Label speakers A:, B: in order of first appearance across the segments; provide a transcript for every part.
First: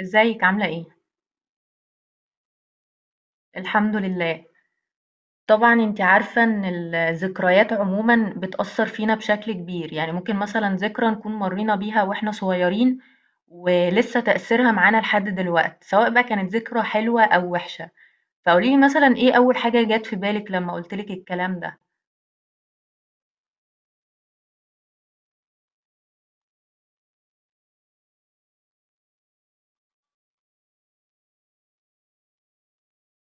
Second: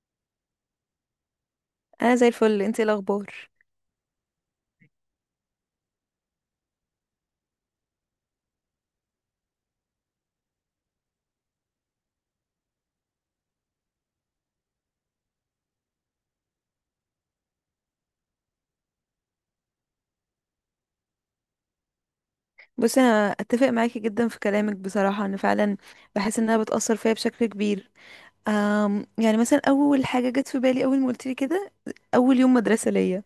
A: ازيك عاملة ايه؟
B: انا زي الفل. انتي إيه الاخبار؟
A: الحمد لله. طبعا انت عارفة ان الذكريات عموما بتأثر فينا بشكل كبير، يعني ممكن مثلا ذكرى نكون مرينا بيها واحنا صغيرين ولسه تأثيرها معانا لحد دلوقت، سواء بقى كانت ذكرى حلوة او وحشة. فقوليلي مثلا ايه اول حاجة جت في بالك لما قلتلك الكلام ده؟
B: بصي، انا اتفق معاكي جدا في كلامك. بصراحه، انا فعلا بحس انها بتاثر فيا بشكل كبير. يعني مثلا اول حاجه جت في بالي اول ما قلت لي كده، اول يوم مدرسه ليا.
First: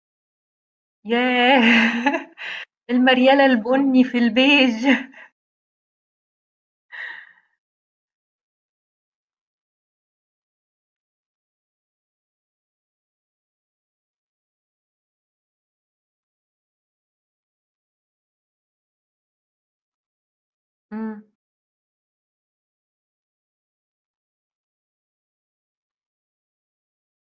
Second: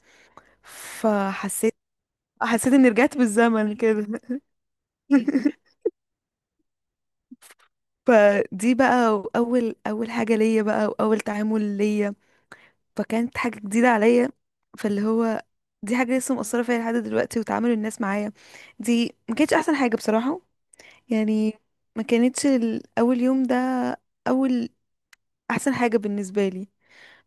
A: ياه
B: فحسيت حسيت اني رجعت
A: المريالة
B: بالزمن
A: البني
B: كده.
A: في البيج
B: فدي بقى اول حاجه ليا بقى، واول تعامل ليا، فكانت حاجه جديده عليا. فاللي هو دي حاجه لسه مؤثره فيا لحد دلوقتي، وتعامل الناس معايا دي ما كانتش احسن حاجه بصراحه.
A: مم.
B: يعني ما كانتش اول يوم ده اول احسن حاجة بالنسبة لي.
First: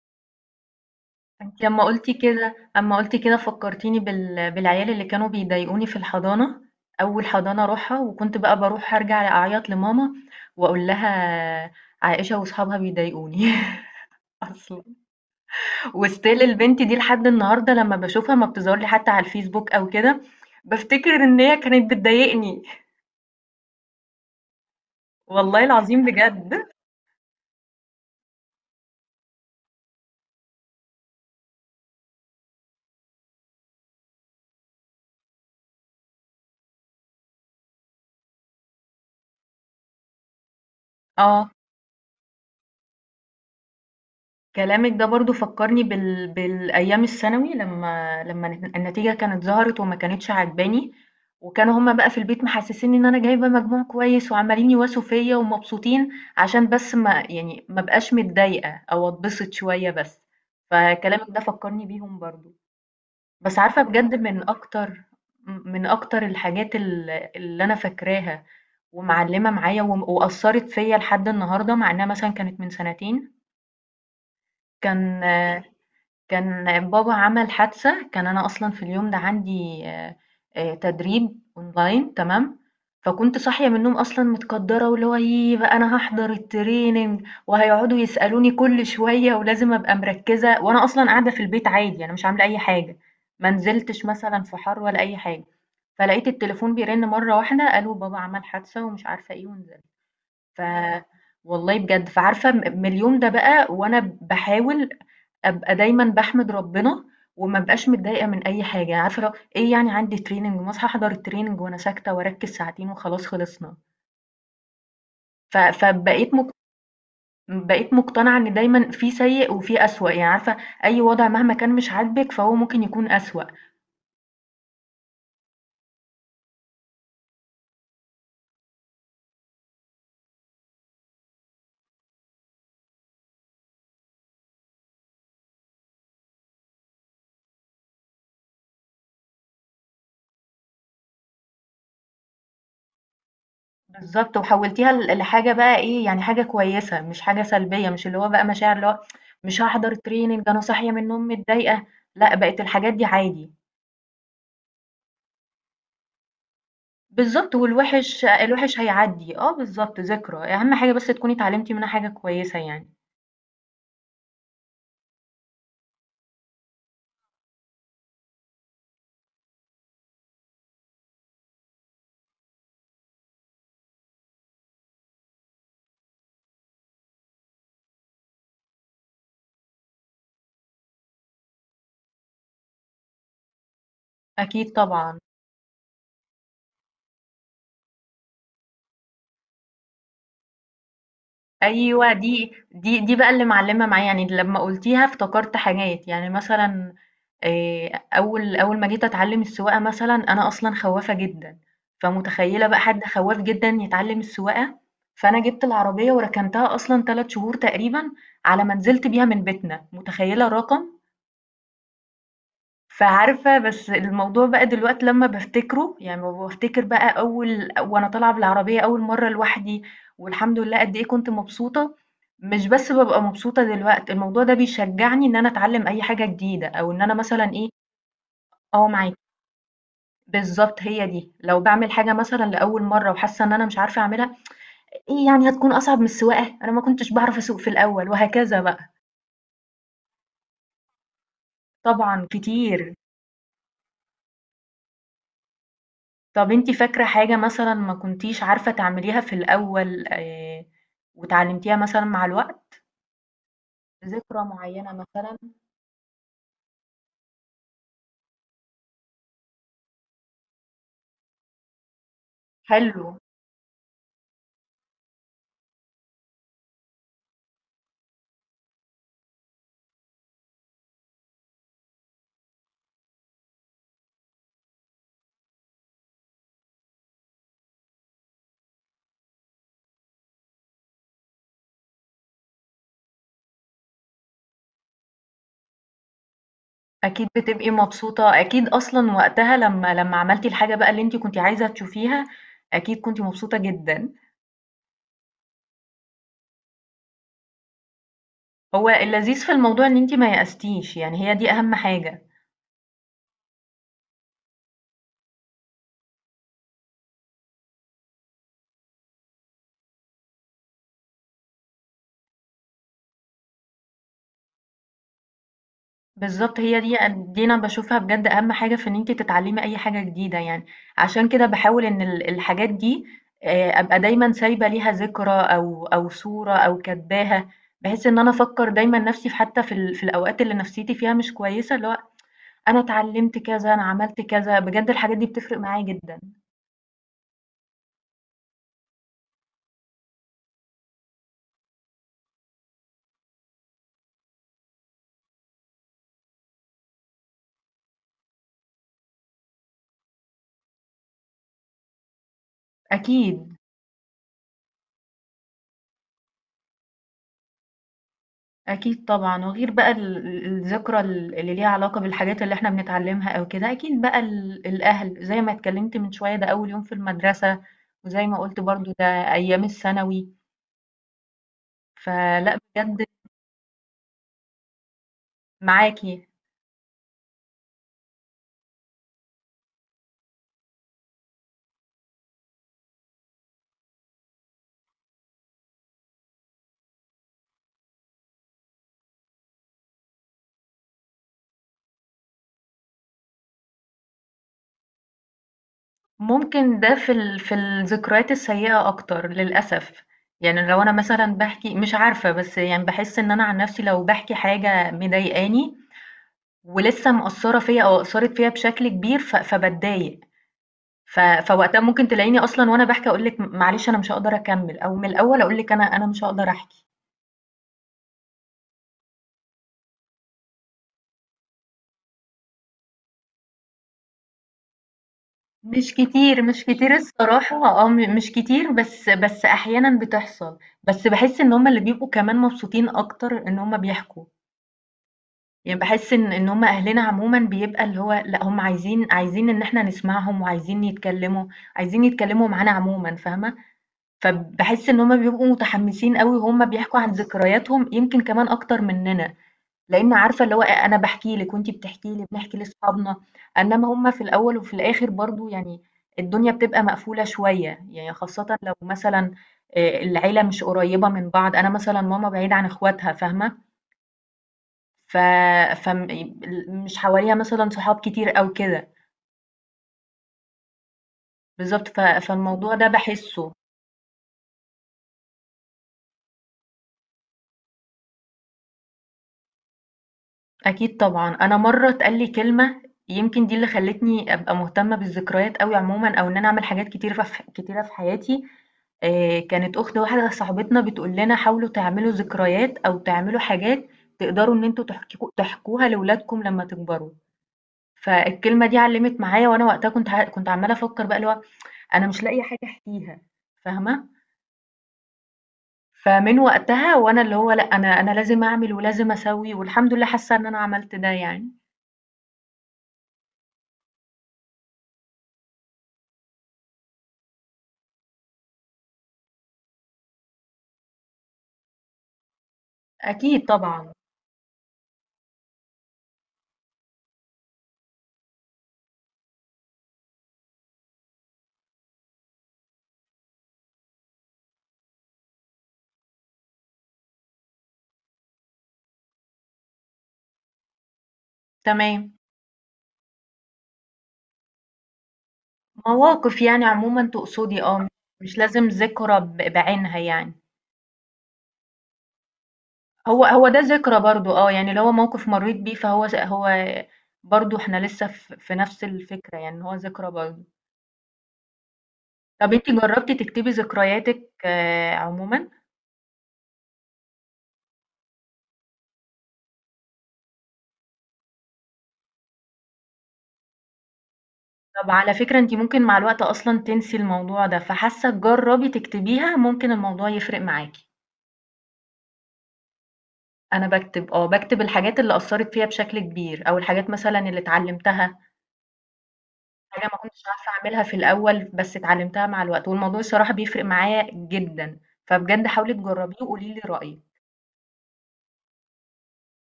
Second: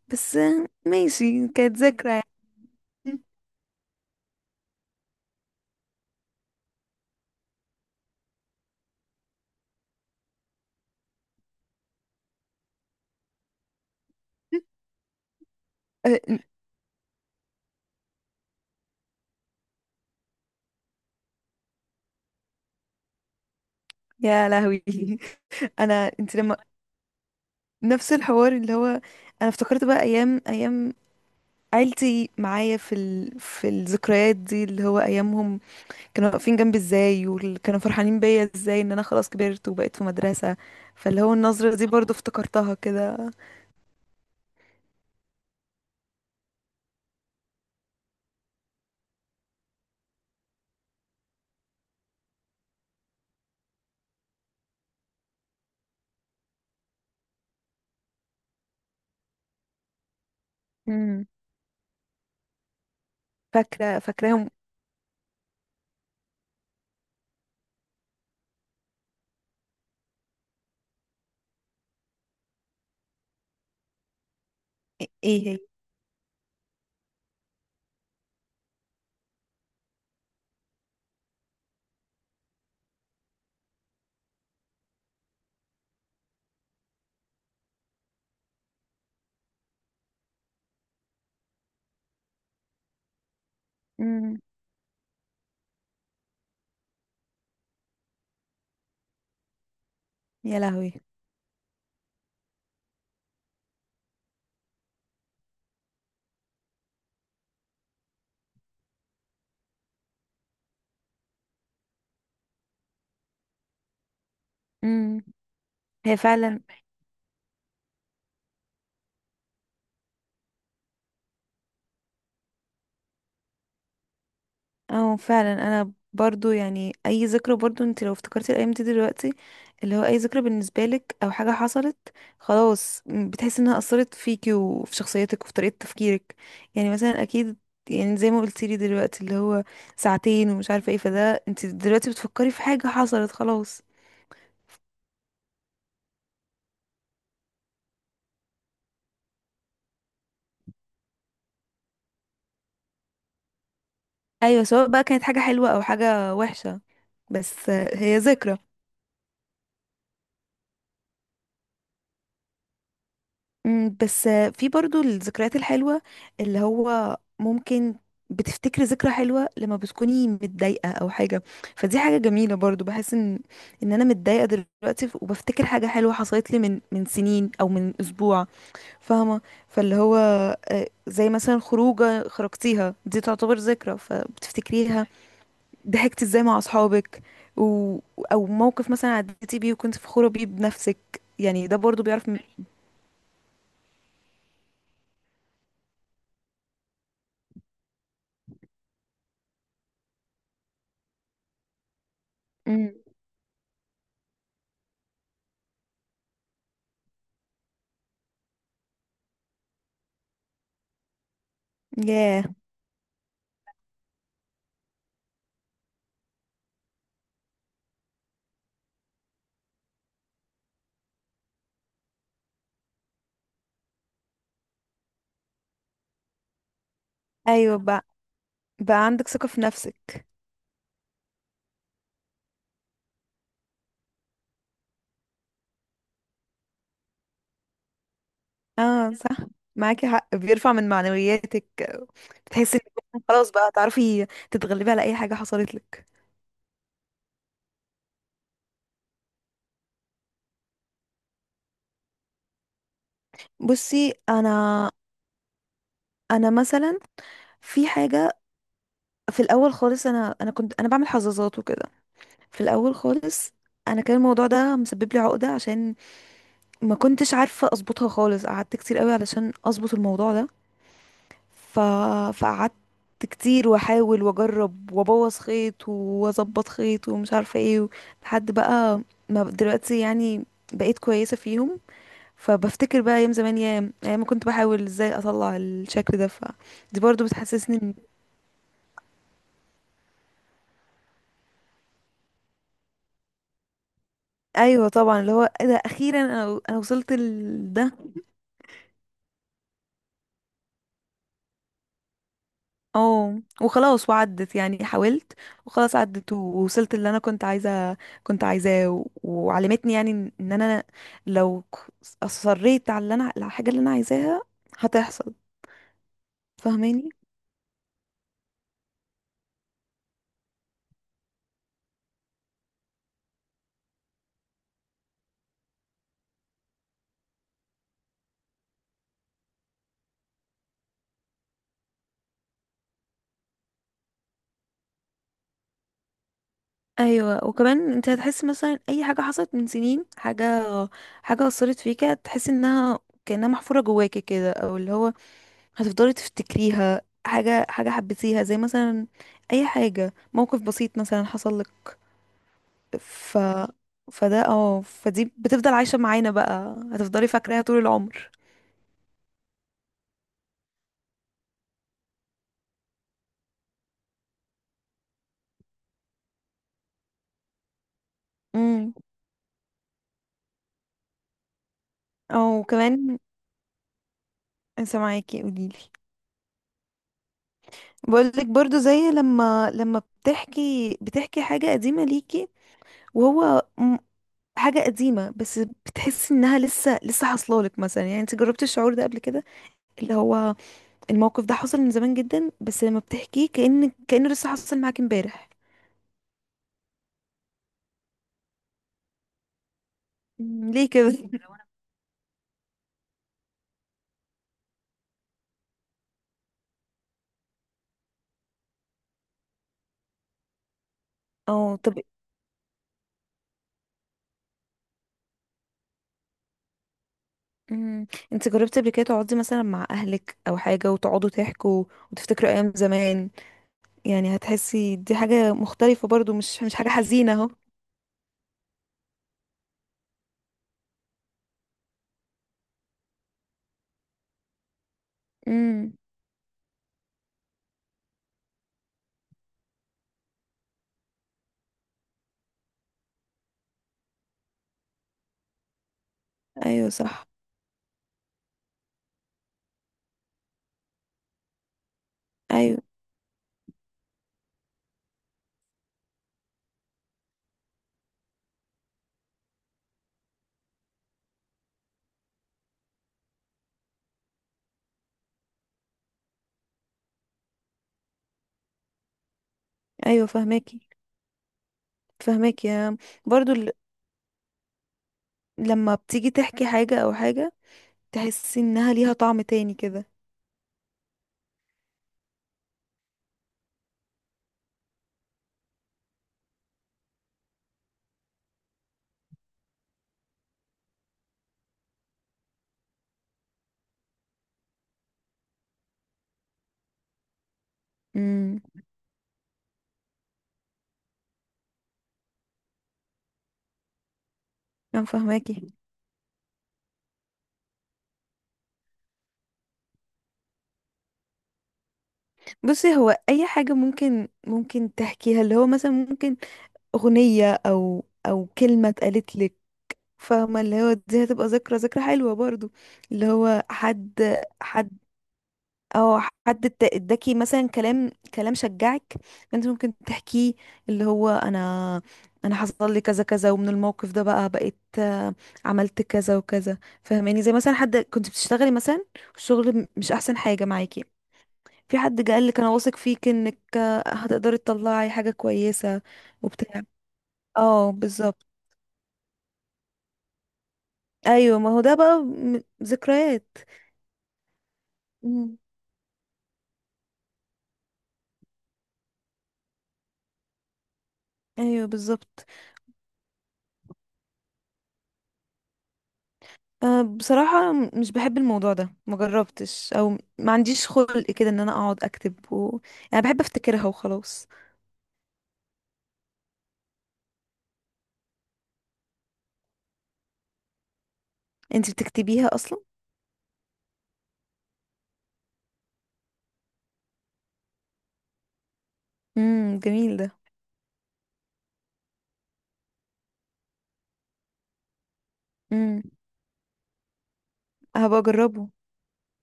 B: بس ماشي،
A: أنتِ
B: كانت
A: أمّا
B: ذكرى
A: قُلتِ
B: يعني.
A: كده أمّا قُلتِ كده فكّرتيني بالعيال اللي كانوا بيضايقوني في الحضانة، أول حضانة أروحها، وكنت بقى باروح أرجع أعيّط لماما وأقول لها عائشة وأصحابها بيضايقوني أصلًا، وstill البنت دي لحد النهارده لمّا باشوفها ما بتظهر لي حتى على الفيسبوك أو كده، بافتكر إن هي كانت بتضايقني،
B: يا لهوي!
A: والله العظيم
B: انت لما
A: بجد.
B: نفس الحوار اللي هو، انا افتكرت بقى ايام عيلتي معايا في الذكريات دي، اللي هو ايامهم كانوا واقفين جنبي ازاي، وكانوا فرحانين بيا ازاي ان انا خلاص كبرت وبقيت في مدرسة. فاللي هو
A: آه.
B: النظرة دي برضو افتكرتها كده.
A: كلامك ده برضو فكرني بالأيام الثانوي، لما النتيجة كانت ظهرت وما كانتش عجباني، وكانوا هما بقى في البيت محسسين ان انا جايبة مجموع كويس، وعمالين يواسوا فيا ومبسوطين عشان بس ما يعني ما بقاش متضايقة او اتبسط شوية بس. فكلامك
B: مم.
A: ده فكرني بيهم برضو. بس عارفة
B: فاكرة
A: بجد، من
B: فاكراهم.
A: اكتر، الحاجات اللي انا فاكراها ومعلمة معايا وأثرت فيا لحد النهاردة، مع انها مثلا كانت من سنتين. كان
B: ايه.
A: كان بابا عمل حادثة، كان أنا أصلًا في اليوم ده عندي تدريب أونلاين، تمام؟ فكنت صاحية من النوم أصلًا متكدرة، واللي هو ييه بقى أنا هاحضر الtraining وهيقعدوا يسألوني كل شوية ولازم أبقى مركزة، وأنا أصلًا قاعدة في البيت عادي، أنا مش عاملة أي حاجة، ما نزلتش
B: هي.
A: مثلًا في حر ولا أي حاجة. فلقيت التليفون بيرن مرة واحدة، قالوا بابا عمل حادثة ومش عارفة إيه ونزل.
B: يا
A: ف
B: لهوي.
A: والله بجد. فعارفة، من اليوم ده بقى وأنا باحاول أبقى دايمًا باحمد ربنا وما ابقاش متضايقة من أي حاجة. عارفة اللي هو إيه؟ يعني عندي training، ما أصحى أحضر الtraining وأنا ساكتة وأركّز ساعتين وخلاص خلصنا.
B: امم.
A: ف
B: هي
A: فبقيت مق
B: فعلا.
A: بقيت مقتنعة إن دايمًا في سيء وفي أسوأ، يعني عارفة، أي وضع مهما كان مش عاجبِك فهو ممكن يكون أسوأ.
B: اه فعلا، انا برضو يعني اي ذكرى، برضو انت لو افتكرتي الايام دي دلوقتي، اللي هو اي ذكرى بالنسبه لك او حاجه حصلت خلاص، بتحسي انها اثرت فيكي وفي شخصيتك وفي طريقه تفكيرك. يعني مثلا اكيد، يعني زي ما قلتي لي دلوقتي اللي هو ساعتين ومش عارفه ايه، فده انت دلوقتي بتفكري في حاجه حصلت خلاص.
A: بالضبط، وحوّلتيها لحاجة بقى إيه، يعني حاجة كويسة مش حاجة سلبية، مش اللي هو بقى مشاعر اللي هو مش هاحضر training أنا صاحية من النوم متضايقة، لأ، بقت الحاجات دي عادي.
B: ايوه، سواء بقى كانت حاجه حلوه او حاجه وحشه.
A: بالضبط،
B: بس هي
A: والوِحِش
B: ذكرى.
A: الوِحِش هيعدّي، آه بالضبط، ذكرى، أهم حاجة بس تكوني اتعلمتِ منها حاجة كويسة يعني.
B: بس في برضو الذكريات الحلوة اللي هو ممكن بتفتكري ذكرى حلوة لما بتكوني متضايقة أو حاجة. فدي حاجة جميلة برضو، بحس إن أنا متضايقة دلوقتي، وبفتكر حاجة حلوة حصلت لي من سنين أو من أسبوع. فاهمة؟ فاللي هو زي مثلا خروجة خرجتيها دي تعتبر ذكرى
A: أكيد
B: فبتفتكريها،
A: طبعًا.
B: ضحكتي ازاي مع أصحابك و... أو موقف مثلا عديتي بيه وكنت فخورة بيه بنفسك. يعني ده برضو
A: أيوه،
B: بيعرف
A: دي بقى اللي معلّمة معايا، يعني لمّا قُلتيها افتكرت حاجات، يعني مثلًا أول ما جيت أتعلّم السواقة مثلًا، أنا أصلًا خوّافة جدًا، فمتخيّلة بقى
B: مم.
A: حد خواّاف جدًا يتعلّم السواقة. فأنا جِبت العربية وركنتها أصلًا 3 شهور تقريبًا على ما نزلت بيها من بيتنا، متخيّلة الرقم؟
B: ياه.
A: فعارفة، بس الموضوع بقى دلوقتي لمّا بافتكره، يعني لمّا بافتكر بقى أول وأنا طالعة بالعربية أول مرّة لوحدي، والحمد لله قد إيه كنت مبسوطة. مش بس بابقى مبسوطة دلوقتي، الموضوع ده بيشجّعني إن أنا أتعلّم أي حاجة جديدة، أو إن أنا مثلًا إيه.
B: ايوه بقى.
A: آه
B: بقى
A: معاكِ.
B: عندك ثقة في نفسك.
A: بالضبط هي دي. لو باعمل حاجة مثلًا لأول مرّة وحاسة إن أنا مش عارفة أعملها، إيه يعني هتكون أصعب من السواقة؟ أنا ما كنتش باعرف أسوق في الأول وهكذا بقى.
B: اه صح، معاكي حق بيرفع من معنوياتك.
A: طبعًا
B: بتحسي
A: كتير.
B: انك خلاص بقى تعرفي تتغلبي على اي حاجة حصلت لك.
A: طب أنتِ فاكرة حاجة مثلًا ما كنتيش عارفة تعمليها في الأول واتعلمتيها مثلًا مع الوقت؟
B: بصي،
A: ذكرى
B: انا،
A: معينة مثلًا؟
B: انا مثلا في حاجة، في الاول خالص انا كنت انا بعمل حظاظات وكده في الاول
A: حلو.
B: خالص. انا كان الموضوع ده مسبب لي عقدة عشان ما كنتش عارفة اظبطها خالص. قعدت كتير قوي علشان اظبط الموضوع ده، ف... فقعدت كتير واحاول واجرب وابوظ خيط واظبط خيط ومش عارفه ايه لحد بقى ما ب- دلوقتي يعني بقيت كويسه فيهم. فبفتكر بقى ايام زمان، يا ايام ما كنت بحاول ازاي اطلع الشكل ده، فدي برضو
A: أكيد بتبقي
B: بتحسسني
A: مبسوطة، أكيد أصلًا وقتها لمّا عملتِ الحاجة بقى اللي أنتِ كنتِ عايزة تشوفيها، أكيد كنتِ مبسوطة جدًا.
B: ايوه طبعا، اللي هو ايه ده، اخيرا انا وصلت لده.
A: هو اللذيذ في الموضوع إن أنتِ ما يأستيش، يعني هي دي أهم حاجة.
B: اه وخلاص وعدت يعني، حاولت وخلاص عدت ووصلت اللي انا كنت عايزاه وعلمتني يعني إن انا لو اصريت على اللي انا على الحاجه اللي انا عايزاها هتحصل.
A: بالضبط هي دي.
B: فاهماني.
A: أن دي أنا باشوفها بجد أهم حاجة في إن أنتِ تتعلمي أي حاجة جديدة يعني. عشان كده باحاول إن الحاجات دي أبقى دايمًا سايبة ليها ذكرى أو أو صورة أو كاتباها، بحيث إن أنا أفكّر دايمًا نفسي في، حتى في الأوقات اللي نفسيتي فيها مش كويسة، اللي هو أنا اتعلمت كذا، أنا عملت كذا. بجد الحاجات دي بتفرق معايا جدًا.
B: ايوه، وكمان انت هتحس مثلا اي حاجه حصلت من سنين، حاجه اثرت فيك، هتحس انها كانها محفوره جواكي كده، او اللي هو هتفضلي تفتكريها. حاجه حبيتيها، زي مثلا اي حاجه، موقف بسيط مثلا حصل لك. ف
A: أكيد.
B: فده اه فدي بتفضل عايشة معانا بقى، هتفضلي فاكراها طول العمر.
A: أكيد طبعًا، وغير بقى ال ال الذكرى اللي ليها علاقة بالحاجات اللي إحنا بنتعلمها أو كده، أكيد بقى الأهل زي ما اتكلمت من شوية، ده أول يوم في المدرسة، وزي ما قُلت برضه
B: امم.
A: ده أيام الثانوي. فلأ
B: او
A: بجد
B: كمان. سامعاكي، قوليلي.
A: معاكِ.
B: بقولك برضو، زي لما بتحكي حاجة قديمة ليكي وهو م- حاجة قديمة، بس بتحسي انها لسه حصلالك مثلا. يعني انت جربتي الشعور ده قبل كده، اللي هو الموقف ده حصل من زمان جدا، بس لما بتحكيه كأنه لسه حصل معاكي امبارح.
A: ممكن ده في الذكريات السيئة أكتر للأسف، يعني
B: مم،
A: لو
B: ليه
A: أنا
B: كده؟
A: مثلًا باحكي، مش عارفة، بس يعني باحس إن أنا عن نفسي لو باحكي حاجة مضايقاني ولسه مأثّرة فيّا أو أثّرت فيّا بشكل كبير، فباتضايق. ف
B: اه
A: فوقتها
B: طب.
A: ممكن تلاقيني أصلًا وأنا باحكي أقول لِك معلش أنا مش هاقدر أكمّل، أو من الأول أقول لِك أنا مش هاقدر أحكي.
B: امم. انت جربتي قبل كده تقعدي مثلا مع اهلك او حاجه، وتقعدوا تحكوا وتفتكروا ايام زمان؟ يعني هتحسي دي حاجه
A: مش
B: مختلفه برضو،
A: كتير، مش
B: مش حاجه
A: كتير
B: حزينه اهو.
A: الصراحة، آه، مش كتير، بس أحيانًا بتحصل، بس باحس إن هُم اللي بيبقوا كمان مبسوطين أكتر إن هُم بيحكوا، يعني
B: امم.
A: باحس إن هُم أهلنا عمومًا، بيبقى اللي هو لأ هُم عايزين، إن إحنا نسمعهم، وعايزين يتكلّموا، عايزين يتكلّموا معانا عمومًا، فاهمة؟ فباحس إن هُم بيبقوا متحمّسين أوي وهُم
B: ايوه
A: بيحكوا عن
B: صح.
A: ذكرياتهم، يمكن كمان أكتر مننا. لإن عارفة اللي هو، أنا باحكي لِك وأنتِ بتحكي لي، بنحكي
B: ايوه.
A: لأصحابنا، إنّما هُم في الأول وفي الآخر برضه يعني الدنيا بتبقى مقفولة شوية، يعني خاصةً لو مثلًا العيلة مش قريّبة من بعض، أنا مثلًا ماما بعيدة عن إخواتها، فاهمة؟ ف فم ال مش حواليها مثلًا صحاب كتير أو كده.
B: ايوه فهماكي.
A: بالضبط،
B: فهماكي،
A: فالموضوع ده
B: برضو
A: باحسّه.
B: لما بتيجي تحكي حاجه او حاجه، تحسي انها ليها طعم تاني كده.
A: أكيد طبعًا. أنا مرّة اتقال لي كلمة، يمكن دي اللي خلّتني أبقى مهتمة بالذكريات أوي عمومًا، أو إن أنا أعمل حاجات كتيرة في ح كتيرة في حياتي. كانت أخت واحدة صاحبتنا بتقول لنا حاولوا تعملوا ذكريات أو تعملوا حاجات تقدروا إن أنتم تحككوا تحكوها لولادكم لمّا تكبروا.
B: امم.
A: فالكلمة دي علّمت معايا، وأنا وقتها كنت عمّالة أفكّر بقى اللي هو أنا مش لاقية حاجة أحكيها، فاهمة؟
B: انا فهماكي.
A: فمن وقتها وأنا اللي هو لأ، أنا لازم أعمل ولازم أسوّي، والحمد لله حاسة إن أنا عملت ده يعني.
B: بصي، هو اي حاجه ممكن تحكيها، اللي هو مثلا ممكن اغنيه او كلمه اتقالت لك، فاهمة؟ اللي هو دي هتبقى ذكرى حلوة برضو. اللي
A: أكيد
B: هو
A: طبعًا.
B: حد او حد اداكي مثلا كلام شجعك، انت ممكن تحكيه، اللي هو انا حصل لي كذا كذا، ومن الموقف ده بقى بقيت عملت كذا وكذا. فاهماني؟ زي مثلا حد كنت بتشتغلي مثلا، الشغل مش احسن حاجة معاكي، في
A: تمام.
B: حد قال لك انا واثق فيك انك هتقدري تطلعي حاجة كويسة
A: مواقف يعني
B: وبتاع.
A: عمومًا تقصدي، آه،
B: اه
A: مش
B: بالظبط.
A: لازم ذكرى بعينها يعني.
B: ايوه، ما هو ده بقى
A: هو
B: ذكريات.
A: ده ذكرى برضه، آه، يعني اللي هو موقف مرّيت بيه، فهو س هو برضه إحنا لسه في نفس الفكرة، يعني إن هو ذكرى برضه.
B: ايوه بالظبط.
A: طب أنتِ جرّبتِ تكتبي ذكرياتِك عمومًا؟
B: أه بصراحة، مش بحب الموضوع ده، مجربتش. او ما عنديش خلق كده ان انا اقعد اكتب يعني بحب افتكرها وخلاص.
A: طب على فكرة أنتِ ممكن مع الوقت أصلًا تنسي الموضوع ده، فحاسة جرّبي تكتبيها، ممكن الموضوع يفرق معاكِ.
B: انت بتكتبيها اصلا؟
A: أنا باكتب، آه، باكتب الحاجات اللي أثّرت فيّا بشكل كبير، أو الحاجات مثلًا اللي اتعلمتها.
B: امم،
A: حاجة ما
B: جميل
A: كنتش
B: ده.
A: عارفة أعملها في الأول، بس اتعلمتها مع الوقت، والموضوع الصراحة بيفرق معايا جدًا، فبجد حاولي
B: امم.
A: تجربيه وقولي لي رأيِك.
B: هبقى اجربه.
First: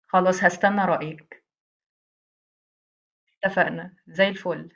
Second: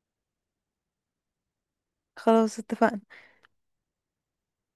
A: خلاص هاستنى رأيِك.
B: خلاص اتفقنا.
A: اتفقنا، زي الفل.